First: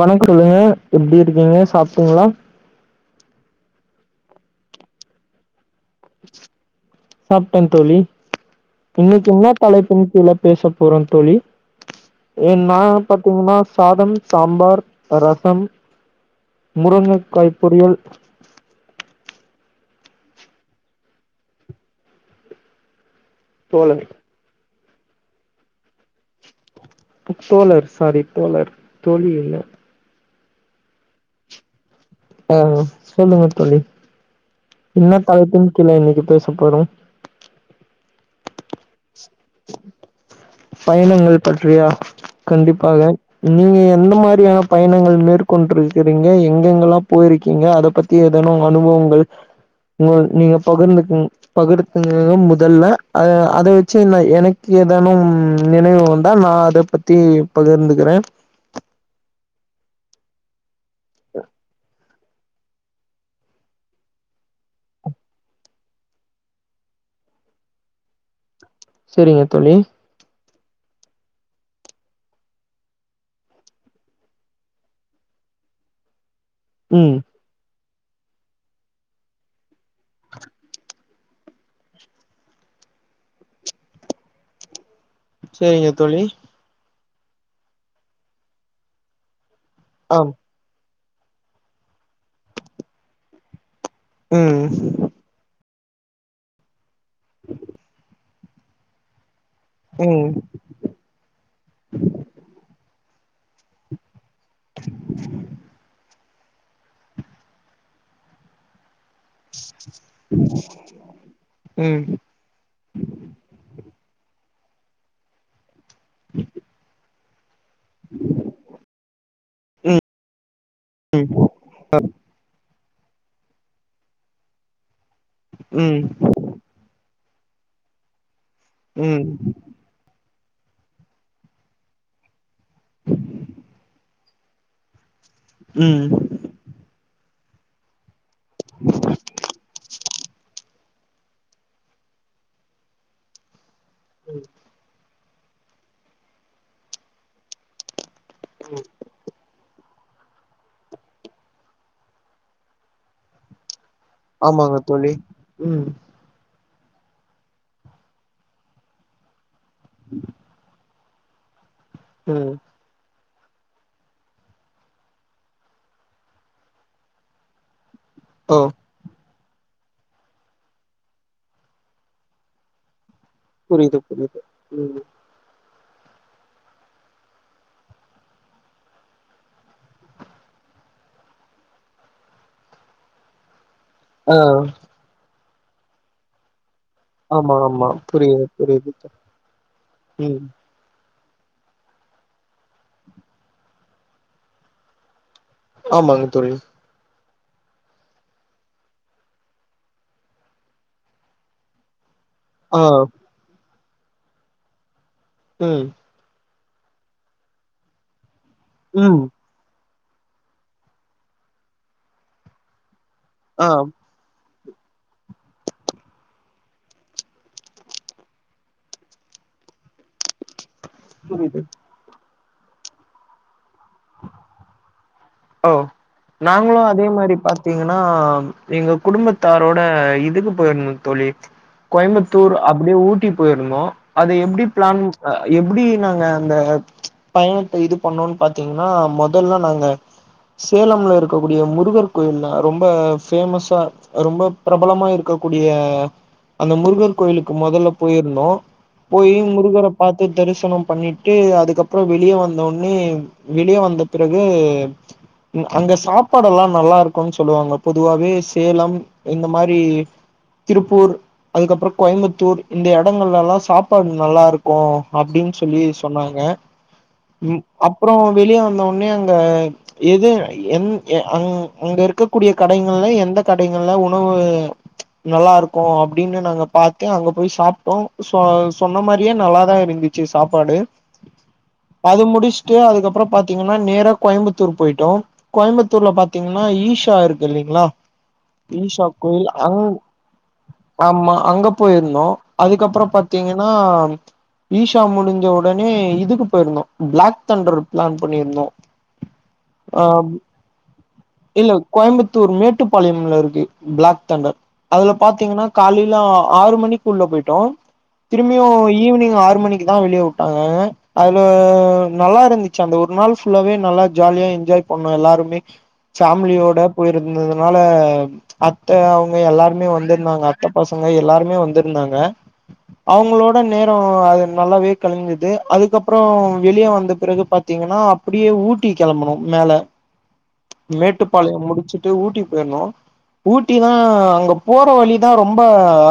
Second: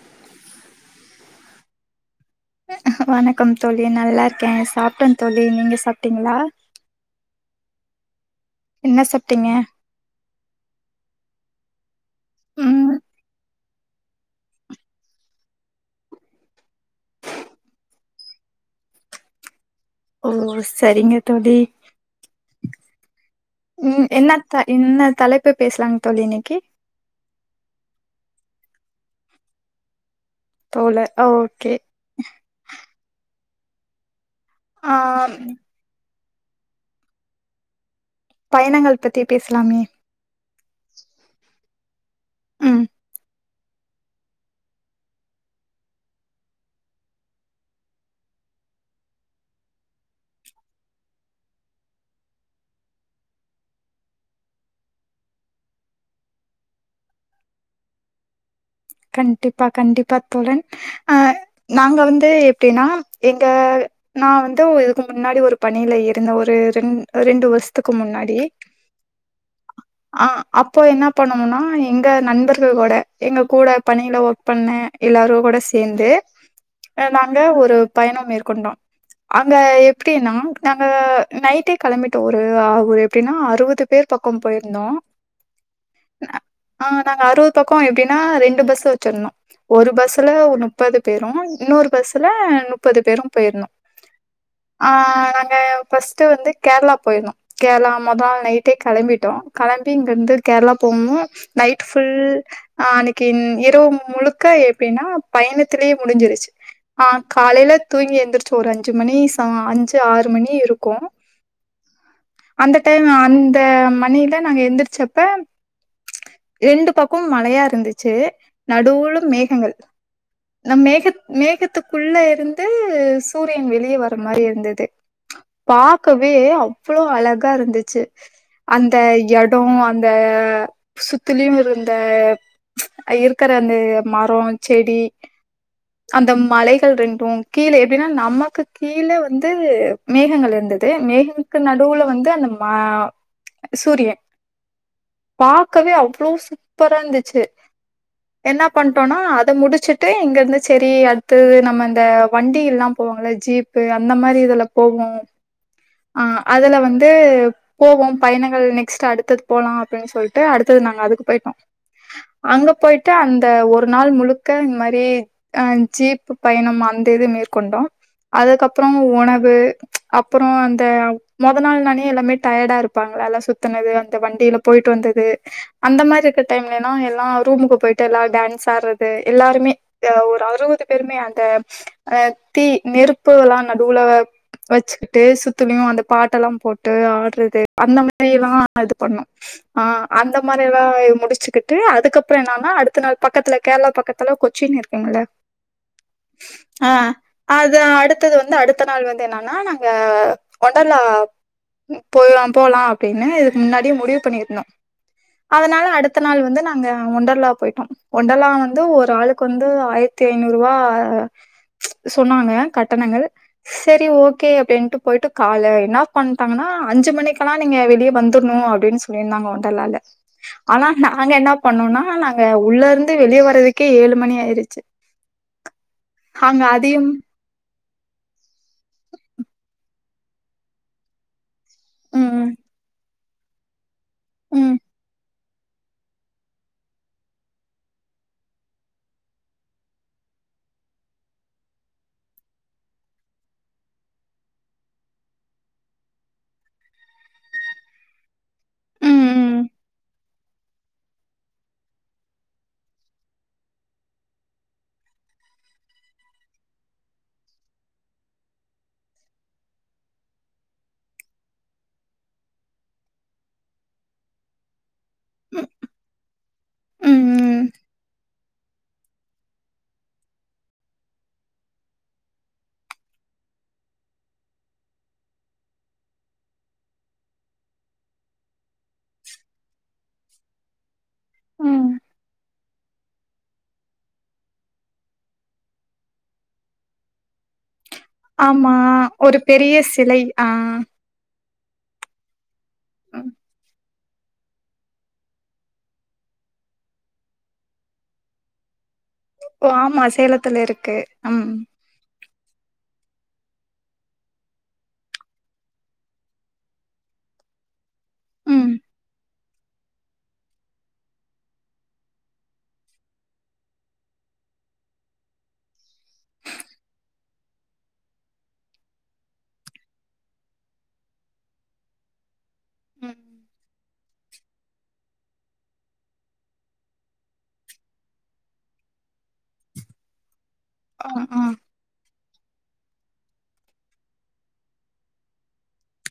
வணக்கம் சொல்லுங்க எப்டி இருக்கீங்க சாப்ட்டீங்களா வணக்கம் தோழி நல்லா இருக்கேன் சாப்ட்டேன்தோழி நீங்க சாப்ட்டிங்களா சாப்டன் தோழி இன்னைக்கு சாப்ட்டீங்க என்ன தலைப்பின் கீழ பேச போறோம் தோழி என்ன ம் பாத்தீங்கன்னா சாதம் சாம்பார் ரசம் முருங்கைக்காய் பொரியல் ஓ சரிங்க தோழி தோழர் உம் என்னத்த என்ன தலைப்ப பேசலாங்க தோழி இன்னைக்கு தோழர் சாரி தோழர் தோழி இல்ல தோழர் ஓகே ஆ ஆ [unintelligible] என்ன தலைப்பு கீழ இன்னைக்கு பேசப்படும் பயணங்கள் பத்தி பேசலாமே பயணங்கள் பற்றியா ம் கண்டிப்பாக நீங்க எந்த மாரியான பயணங்கள் மேற்கொண்டிருக்கிறீங்க எங்கெங்கெல்லாம் போயிருக்கீங்க அத பத்தி ஏதனா அனுபவங்கள் உ நீங்க பகிர்ந்து பகிர்ந்துகங்க முதல்ல அத வச்சு நா எனக்கு ஏதானும் நினைவு வந்தா நான் அத பத்தி பகிர்ந்துக்கிறே கண்டிப்பா கண்டிப்பா தோழன் ஆ நாங்க வந்து அது எப்படின்னா எங்க நான் வந்து இதுக்கு முன்னாடி ஒரு பணியில இருந்தே ஒரு ரெ ரெண்டு வருஷத்துக்கு முன்னாடி சரிங்க தோழி ஆ அப்போ என்ன பண்ணும்னா எங்க நண்பர்கள் கூட எங்க கூட பணியில ஒர்க் பண்ணன் எல்லாரும் கூட சேர்ந்து ம் நாங்க ஒரு பயணம் மேற்கொண்டோம் அங்க எப்டின்னா நாங்க நைட்டே கிளம்பிட்டு ஒரு ஆக ஊர் எப்டின்னா அறுபது பேர் பக்கம் போயிருந்தோம் சரிங்க தோழி நாங்க அறுபது பக்கம் எப்பிடினா ரெண்டு பஸ் சோச்சணும் ஒரு பஸ்ல ஆம் நுப் முப்பது பேரும் இன்னொரு பஸ்ல முப்பது பேரும் போயிருந்தோம் ம் ஆஹ் நாங்க ஃபர்ஸ்ட்டு வந்து கேரளா போயிருந்தோம் கேரள முதல் நைட் நைட்டே கிளம்பிட்டோம் கிளம்பி ம் இங்கிருந்து கேரளா போனும் நைட் ஃபுல் கின் ப் முழுக்க எப்டின்னா பயணத்திலேயே முடிஞ்சிருச்சு ஆஹ் காலையில தூங்கி எந்திரிச்சு ஒரு அஞ்சு மணி அஞ்சு ஆறு மணி இருக்கும் ம் அந்த டைம் அந்த மணில நாங்க எந்திரிச்சப்ப ரெண்டு பக்க க்கும் மலையா இருந்துச்சு தூளும் மேகங்கள் ம் நம் மேக ம் மேகத்துக்குள்ள இருந்து சூரியன் வெளியே வர மாரி இருந்தது ம் பாக்கவே அவ்வளோ அழகு இப்ப இருந்துச்சு அந்த ம் இடம் அந்த சுத்திலும் இருந்த இரு இருக்கற அந்த மரம் செடி ம் அந்த மலைகள் ரெண்டும் கீழே எப்டின்னா நம்ம க்கு கீழ வந்து மேகங்கள் இருந்தது மேகமுக்கு நடுவுல வந்து அந்த மா சூரியன் பாக்கவே அவ்வளவு சூப்பரா இருந்துச்சு என்ன பண்ணிட்டோம்னா அத முடிச் ச்சட்டு எங்கந்து சரி அடுத்தது நம்ம இந்த வண்டில்லாம் போவாங்கள ஜீப் அந்த மாரி இதுல ஆமாங்க தோழி போகும் ம் அ அதல வந்து போவோம் பயணங்கள் நெக்ஸ்ட்டு அடுத்தது போலாம் அப்டின்னு சொல்லிட்டு அடுத்தது நாங்க அதுக்கு போயிட்டோம் ம் அங்க போயிட்டு அந்த ஒரு நாள் முழுக்க இந்த மாரி அ ஜீப் பயணம் அந்த இது மேற்கொண்டோம் ஓ அதுக்கப்பறம் உணவு [inaudible] அப்பறம் அந்த மொதல் நாள் நானே எல்லாமே டயர்டா இருப்பாங்க வேல சுத்தனது புரியுது அந்த புரியுது வண்டியில போயிட்டு ம் வந்தது அந்த மாரி இருக்கிற டைம்லனா எல்லாம் ரூமுக்கு போயிட்டு எல்லாரும் டான்ஸ் ஆடுறது எல்லாருமே அறுபது பேருமே அந்த தீ நெருப்பு அதல்லாம் நடுவுல ஆ வச்சுக்கிட்டு சுத் த்துல அந்த பாட்ட எல்லாம் போட் [inaudible] ஆமா ஆட்றது ஆமா அந்த புரியுது மாரில்லாம் புரியுது இது பன்னோம் அ அந்த ம் மாரி முடிச் வச்சுக்கிட்டு அதுக்கப்பறம் என்னனா அடுத்த நாள் பக்கத்துல கேரளா பக்கத்துல கொச்சின் இருக்கீங்கள ஆமாங்க தோழி அது அடுத்தது வந்து அடுத்த நாள் வந்து என்னன்னா நாங்க ஓர்ண்டலா போயலாம் ஆ போலாம் அப்டின்னு இதுக்கு முன்னாடி முடிவு பண்ணியிருந்தோம் அதனால ம் அடுத்த நாள் வந்து நான அங்க ஒண்டர்லா போயிட்டோம் ஓர்ண்டலா வந்து ஒரு ம் ஆளுக்கு வந்து ஆயிர த்தி ஐந்நூறு ரூபா சொன்னாங்க க கட்டங்கள் ஆ செரி ஓகே ஓகே அப்டின்ட்டு போயிட்டு கால என்ன பண்ணிட்டாங்கன்னா அஞ்சு மணிக்கெல்லாம் நீங்க வெளியே வந்துரணும் அப்டின்னு சொல்லியிருந்தாங்க ஓண்டர்லால ஆனா நாங்க என்ன புரியுது பண்ணோம்னா நா உள்ள இருந்து வெளிய வறதுக் க்கே ஏழு மணி ஆயிருச்சு ஓ அங்க நாங்களும் அதே அதையும் மாரி பத் பாத்தீங்கன்னா எங்க குடும்பத்தாரோட இதுக்கு போயிருந்தோ தோழி ம் கோயம்புத்தூர் அப்படியே ஊட்டி போயிருந்தோ அது எப்டி ம் பிளான் எப்டி நாங்க அந்த பயணத்தை இது பண்ணோனு பாத்தீங்கன்னா முதல்ல நாங்க சேலம்ல இருக்கக்கூடிய முருகர் கோயில்னா ரொம்ப பேமஸ்ஸா ரொம்ப பிரபலமா இருக்கக்கூடிய அந்த முருகர் கோயிலுக்கு முதல்ல போயிருந்தோம் ம் போய் ம் முருகர பார்த் தரிசனம் பண்ணிட்டு அதுக்கப்பற வெளியே வந்தோன்னே வெளியே வந்த பிறகு அங்க சாப்பாடு எல்லா நல்லா இருக்கோன்னு சொல்லுவாங்க பொதுவாவே சேலம் இந்த மாரி திருப்பூர் அதுக்கப்பற கோயம்புத்தூர் இந்த இடங்கள் எல்லா சாப்பாடு நல்லா இருக்கோ அப்படின்னு சொல்லி சொன்னாங்க ம் உம் ம் அப்பற வெளியே வந்தவுடனே அங்க எது எ அங அங்க இருக்கக்கூடிய கடைகள்ல எந்த கடைகள்ல உணவு நல்லா இருக்கோ அப்படின்னு நாங்க பார்த்து அங்க போய் சாப்பிட்டோம் சோ சொன்ன மாரியே நல்லாதான் இருந்து ச்சி சாப்பாடு ம் அது முடிச்சுட்டு அதுக்கப் அப்ற பாத்தீன்னா நேர கோயம்பத் ர் போயிட்டோ கோயம்பத்தூர்ல பாத்தீங்கன்னா ஈஷா இருக் இல்லைங்களா ஆமா ஈஷா ஒரு கோயில் அ பெரிய சிலை ஆ ஆமா அங்க போயிருந்தோ அதுக்கப்பறம் ம் பார்த்தீங்கன்னா ஈஷா முடிஞ்ச உடனே இதுக்கு போயிருந்தோம் பிளாக் தண்டர் பிளான் பண்ணிருந்தோ ஓ ஆமா சேலத்துல இருக்கு ம் இல்ல கோயம்புத்தூர் மேட்டு கட்டுப்பாளையம்ல இருக்கு பிளாக் தண்டர் அதுல பாத்தீங்கன்னா காலையில ஆறு மணிக்கு உள்ள போயிட்டோ திரும்பியோ ம் ஈவினிங் ஆறு மணிக்கு தான் வெளியே விட்டாங்க அதுல நல்லா இருந்துச்சு அந்த ஒரு நாள் ஃபுல்லாவே நல்லா ஜாலியா என்ஜாய் பண்ணோ எல்லாருமே ஃபேமிலியோட போயிருந்ததுனால அத்த அவங்க எல்லாருமே வந்திருந்தாங்க அத்த பசங்க எல்லாருமே வந்திருந்தாங்க ம் அவங்களோட நேரோ அது நல்லாவே கழிஞ்சு அதுக்கப்பறம் வெளியே வந்த பிறகு பார்த்தீங்கன்னா அப்படியே ஊட்டி கிளம்பனோ மேல ஆ ஆ மேட்டுப்பாளையம் முடிச்சுட்டு ஊட்டி வேணு ஊட்டிதான் அங்க போற வலிதான் ரொம்ப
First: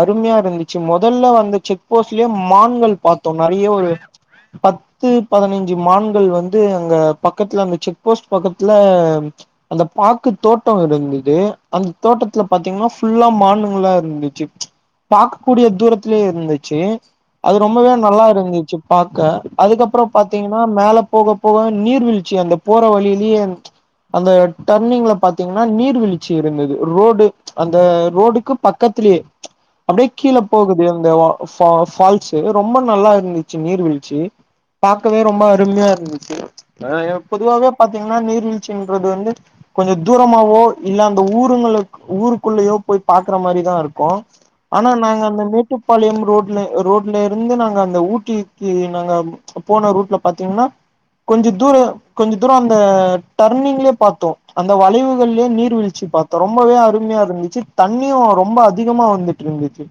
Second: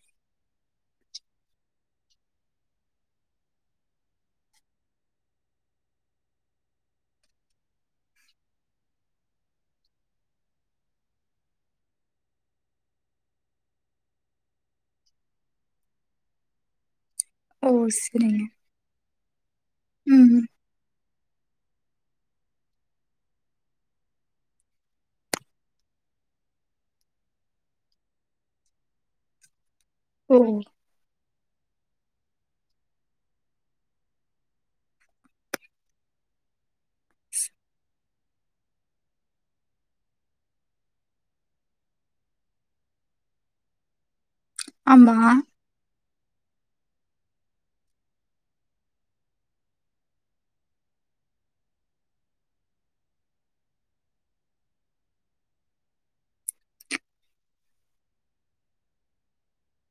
அருமையா இருந்துச்சு முதல்ல வந்து செக் போஸ்ட்லயே மான்கள் பார்த்தோ நிறைய ஒரு பத்து பதினைஞ்சு மான்கள் வந்து அங்க பக்கத்துல அந்த செக் போஸ்ட் பக்கத்துல அந்த பாக்கு தோட்டோ இருந்தது அந்த தோட்டத்துல பார்த்தீங்கன்னா ஃபுல்லா மான்ங்களா இருந்துச்சு பார்க்க கூடிய தூரத்துலயே இருந்துச்சு அது ஓ ரொம்பவே நல்லா சரிங்க இருந்துச்சு பா க அதுக்கப்பறம் ம் பார்த்தீங்கன்னா மேல போக போக நீர்வீழ்ச்சி அந்த போற வழியிலேயே அந்த டர்னிங்ல பாத்தீங்கனா நீர்வீழ்ச்சி இருந்துதூ ரோடு அந்த ரோடுக்கு பக்கத்தலயே அப்படியே ஓ கீழே போகுது இந்த ஃபால் ஃபால்ஸ ரொம்ப நல்லா இருந்துச்சு நீர்வீழ்ச்சி பாாக்வே ரொம்ப அருமையா இருந்துச்சு ஹ பொதுவாவே பா்த்தீங்கன்னா நீர்வீழ்ச்சி ன்றது வந்து கொஞ்சம் தூரமாவோ இல்ல அந்த ஊருங்களுக்கு ஊருக்குள்ளயோ போய் பாாரக்குற மாதிரிதான் இருக்கும் ஆனா ஆமா நாங்க அந்த மேட்டு ப்பாளையம் ரோட்ல ரோட்ல இருந்து நாங்க அந்த ஊட்டிக்கு நாங்க போன ரூட்ல பாத்தீங்கன்னா கொஞ்ச தூரம் கொஞ்ச தூரம் அந்த டர்னிங்லயே பார்த்தோம் அந்த வளைவுகள்லயே நீர் வீழ்சி பார்த்தோம் ரொம்பவே அருமையா இருந்துச்சு தண்ணியும் ரொம்ப அதிகமா வந்துட்டு இருந்துச்சு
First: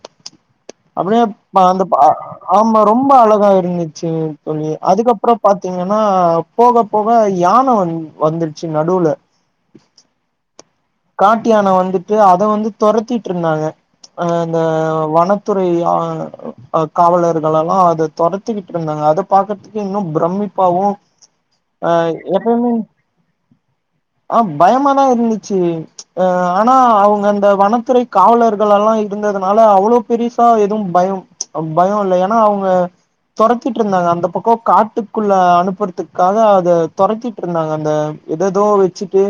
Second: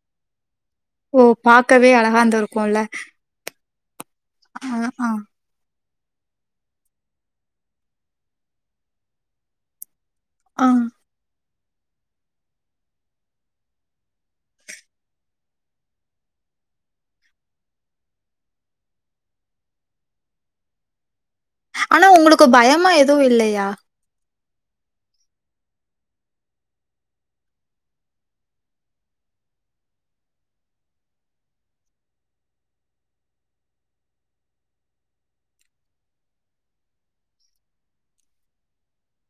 ஓ அப்படியேப்ப அந்த பாக்கவே ப அழகாந்து ஆமா இருக்கும்ல ரொம்ப அழகா இருந்துச் சேரி ஆ தோழி ஆ அதுக்கப்புறம் பாத்தீங் ன்னா போக போக யானை வந் வந்துருச்சு நடுல அஹ் நாட்டியானை வந்துட்டு அதை வந்து துரத்திட்டு இருந்தாங்க அஹ் இந்த வனத்துறை ஆளுங்க காவலர்களெல்லாம் அத தரத்திக்கிட்டு இருந்தாங்க அத பாக்கறதுக்கு இன்னும் பிரமிப்பாவும் ஆனா உங்களுக்கு பயமா எதுவும் இல்லையா அ ஆஹ் பயமாதான் இருந்துச்சு அஹ் ஆனா அவங்க அந்த வனத்துறை காவலர்கள் எல்லாம் இரிந்ததுனால அவ்வளோ பெருசா எதுவும் பயம் பயம் இல்ல ஏன்னா அவங்க துரத்திட்டு இருந்தாங்க அந்த பக்கம் காட்டுக்குள்ள அனுப்புறதுக்காக அத துரத்திட்டு இருந்தாங்க அந்த ஏததோ வெச்சுட்டு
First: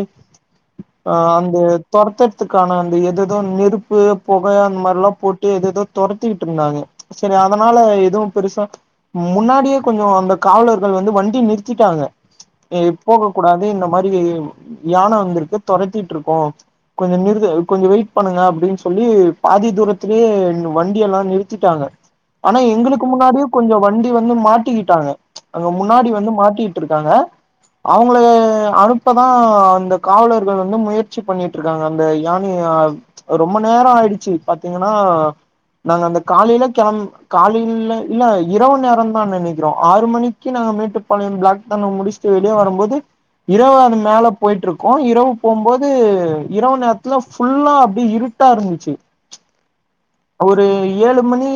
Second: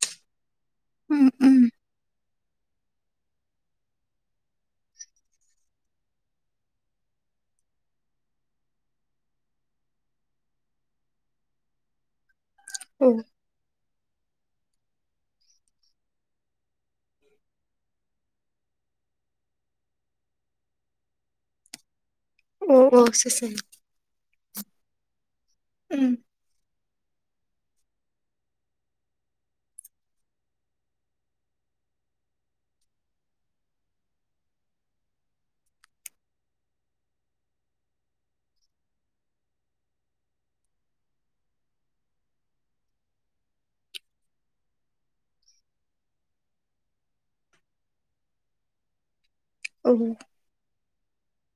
ம் அஹ் அந்த ம் துரத்தர்த்துக்கு க்கான அந்த எததோ நெருப்பு புகை அந்த மாரி எல்லாம் போட்டு எத எதோ துரத்திக்கிட்டு இருந்தாங்க சரி அதனால எதுவும் பெருசா முன்னாடியே கொஞ்சம் அந்த காவலர்கள் வந்து வண்டி நிறுத்திட்டாங்க இ ஓ போக கூடாது இந்த மாரி யானை வந்திருக்கு துரத்திட்டு இருக்கோம் கொஞ்சம் நிறு கொஞ்சம் வெயிட் பண்ணுங்க அப்படின்னு சொல்லி பாதி தூரத்திலயே வண்டி எல்லாம் நிறுத்திட்டாங்க ஆனா ஓ ஓ எங்களுக்கு சரி முன்னாடியும் சரி கொஞ்சம் வண்டி வந்து மாட் டிக்கிட்டாங்க அங்க முன்னாடி ம் வந்து மாட்டி இருக்காங்க அவங்கள ல அனுப்பதான் அந்த காவலர்கள் வந்து முயற்சி பண்ணிட்டு இருக்காங்க அந்த யானைய ரொம்ப நேரம் ஆயிடுச்சு பாத்தீங்கன்னா நாங்க அந்த காலையில கிளம்ப காலையில இல்ல இரவு நேரம் தான் நினைக்கிறோம் ஆறு மணிக்கு நாங்க மேட்டுப்பாளையம் பிளாக் தண்ண முடிச்சுட்டு வெளியே வரும்போது இரவு அது மேல போயிட்டு இருக்கோம் இரவு போகும்போது இரவு நேரத்துல ஃபுல்லா அப்படியே இருட்டா இருந்துச்சு ஓ ம் அவரு ஏழு மணி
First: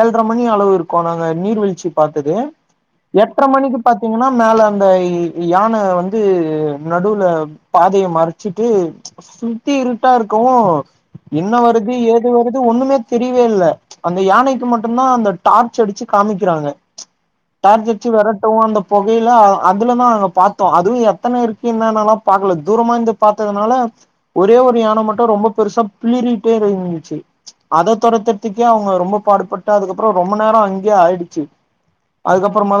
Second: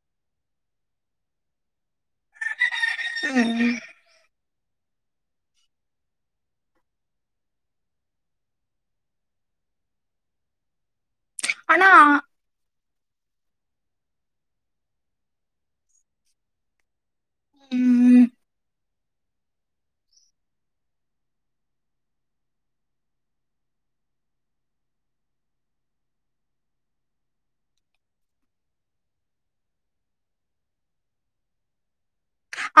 ஏழரை மணி அளவு இருக்கோம் நாங்க நீர்வீழ்ச்சி பார்த்தது எட்டரை ம் மணிக்கு பாத்தீங்கன்னா மேல அந்த யானை வந்து நடுவுல பாதையை மறைச்சிட்டு சுத்தி இருட்டா இருக்கவும் இன்ன ஆனா வருது ஏது வருது ஒண்ணுமே தெரியவே இல்ல அந்த யானைக்கு மட்டும்தான் அந்த டார்ச் அடிச்சு காமிக்கிறாங்க டார்ச்சு அடிச்சி ம் விரட்டுவோ அந்த புகையில அதுலதான் நாங்க பாார்த்தோம் அதுவும் எத்தனை இருக்குனானல்லாம் பாக்கல தூரமாந்து பாார்த்ததுனால ஒரே ஒரு யானை மட்டும் ரொம்ப பெருசா பிளிறிட்டே இருந்துச்சு அதை துரத்தத்துக்கே அவங்க ரொம்ப பாடுபட்டு அதுக்கப்புறம் ரொம்ப நேரம் அங்கேயே ஆயிடுச்சு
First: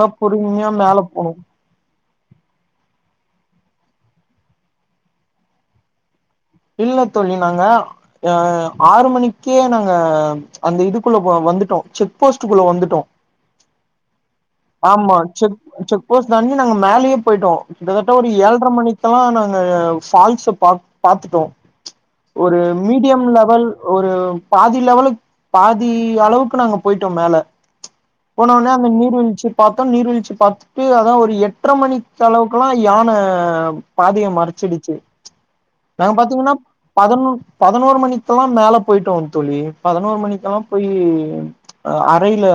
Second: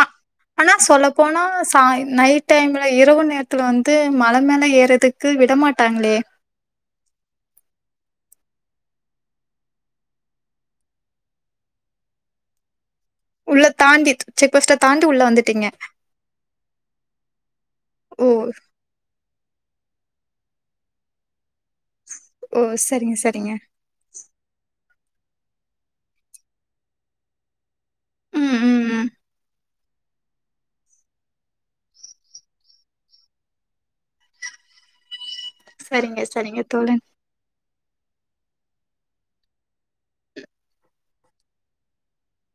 அ பொறுமையா ஆனா மேல போனோ சொல்லப்போனா ச நைட் டைம்ல இரவு நே த்துல வந்து மழ மேல ஏறதுக்கு விட மாட்டாங்களே இல்ல தோழி நாங்க அஹ ஆறு மணிக்கே நாங்க அந்த இதுக்குள்ள வந்துட்டோம் செக் போஸ்ட்ககுள்ள வந்துட்டோம் உள்ள தாண்டி செக் போஸ்ட தாண்டி உள்ள செக் வந்துட்டீங்க செக் போஸ்ட் தாண்டி நாங்க மேலயே போயிட்டோம் கிட்டத்தட்ட ஓ ஒரு ஏழ்ர மணிக்குல்லாம் நாங்க ஆ ஃபேல்ஸ பாத் பாத்துட்டு வந்தோம் ஒரு ஓ சரிங்க மீடியம் சரிங்க. லெவல் ஒரு பாதி லெவலுக் பாதி அளவுக்கு நாங்க போயிட்டோம் மேல ம் ம் ம். நீர்வீழ்ச்சு பாத்துட்டு அதான் ஒரு எட்டர மணிக்கு அளவுக்குல்லாம் யான பாதைய மறச்சிடுச்சு நாங்க சரிங்க பாத்தீங்கன்னா சரிங்க தோழன். பதினொ பதினோரு மணிக் மணிக்லாம் மேல போயிட்டோம் தோழி பதினோரு மணிக்கல்லாம் போய் அறயில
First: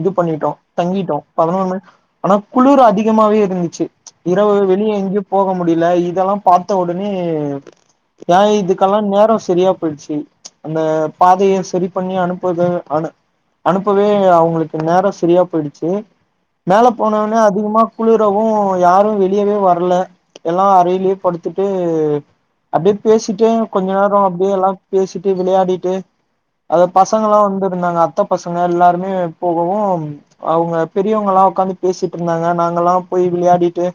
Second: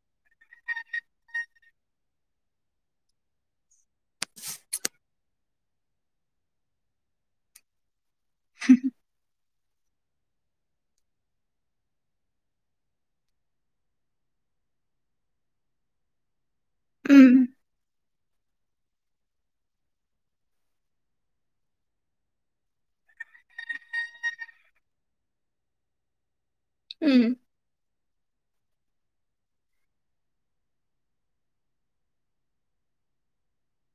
இது பண்ணிட்டோம் தங்கிட்டோம் பதினொரு மணி ஆனா குளிர் அதிகமாவே இருந்துச்சு இரவு வெளியே எங்கேயும் போக முடியல இதெல்லாம் பாத்த ஒடனே ஏன் இதுக்கெல்லாம் நேரம் சரியா போயிடுச்சு அந்த பாதைய சரி பண்ணி அனுப்புது அனு அனுப்பவே அவுங்களுக்கு நேறோம் சரியா போயிடுச்சு மேலே ம். போனவுடனே அதிகமா குளிரவும் யாரும் வெளியவே வரல எல்லாம் அறையிலயே படுத்துட்டு அப்டியே பேசிட்டு கொஞ்ச நேரம் அப்டியே எல்லாம் பேசிட்டு வெளயாடிட்டு அது பசங்க ம். எல்லாம் வந்துருந்தாங்க அத்த பசங்க எல்லாருமே போகவும் அவுங்க பெரியவங்க எல்லாம் உக்காந்து பேசிட்டு இருந்தாங்க நாங்கல்லாம் போய் வெளயாடிட்டு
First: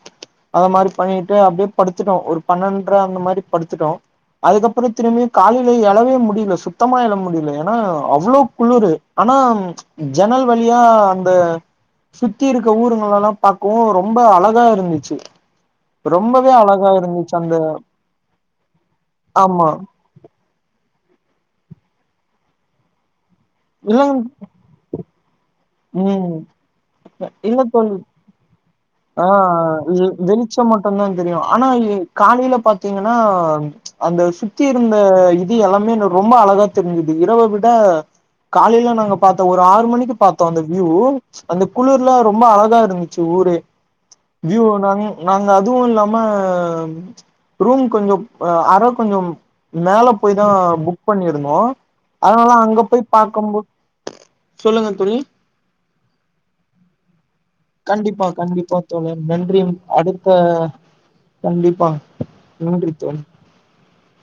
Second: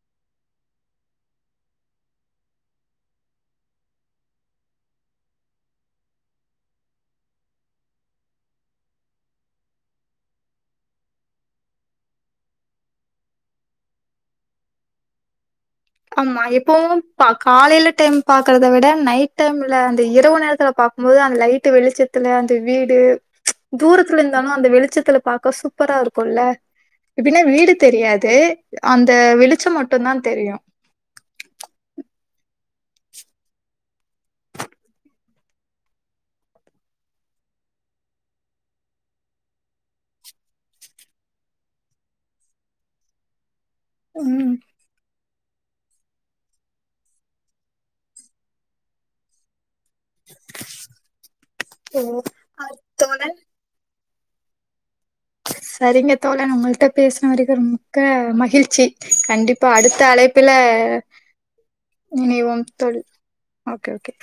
அத மாரி பண்ணிட்டு அப்டியே படுத்துட்டோம் ஒரு பன்னெண்ட்ற அந்த மாரி படுத்துட்டோம் அதுக்கப்பறம் திரும்பியும் காலையில எழவே முடியல சுத்தமா எழ முடியல ஏன்னா அவ்ளோ குளிர் ஆனா ஜன்னல் வழியா அந்த சுத்தி இருக்க ஊருங்களலாம் பாக்கவும் ரொம்ப அழகா இருந்துச்சு ஆமா ரொம்பவே அழகா எப்பவும் ப இருந்துச்சு அந்த காலையில டைம் பாக்குறத விட நைட் ஆமா டைம்ல அந்த இரவு நேரத்துல பா மொத அந்த லைட்டு வெளிச்சத்துல அந்த வீடு ச்சி இல்லங் தூரத்துல இருந்தாலும் அந்த வெளிச்சத்துல பாக்க சூ சூப்பரா ம் இருக்குல்ல இப்டின்னா இல்ல வீடு தோழி தெரியாது அந்த வெளிச்சம் மட்டும் தான் தெரியும் பண்ணா தான் தெரியும் ஆனா காலையில பாத்தீங்கன்னா அந்த சுத்தி இருந்த இது எல்லாமே ரொம்ப அழகா தெரிஞ்சுது இரவ விட காலையில நாங்க பாத்தோம் ஒரு ஆறு மணிக்கு பாத்தோம் அந்த வியூ அந்த குளிர்ல ரொம்ப அழகா இருந்துச்சு ஊரே ம் வீயூ எல்லாமே நாங்க அதுவும் இல்லாம ரூம் கொஞ்சோம் அற கொஞ்சோம் மேல போய் தான் புக் பண்ணிருந்தோம் ஓ அதனால அ அங்க போய் தோழன் பாக்கும் போ சொல்லுங்க தோழி சேரிங்க தோழன்‌ உங்கள்ட்ட பேசு நிகர் மிக்க கண்டிப்பா கண்டிப்பா மகிழ்ச்சி தோழர் நன்றி கண்டிப்பா அடுத்த அழைப்புல கண்டிப்பா இனைவோம் தோழி மூன்று ஒகே ஒகே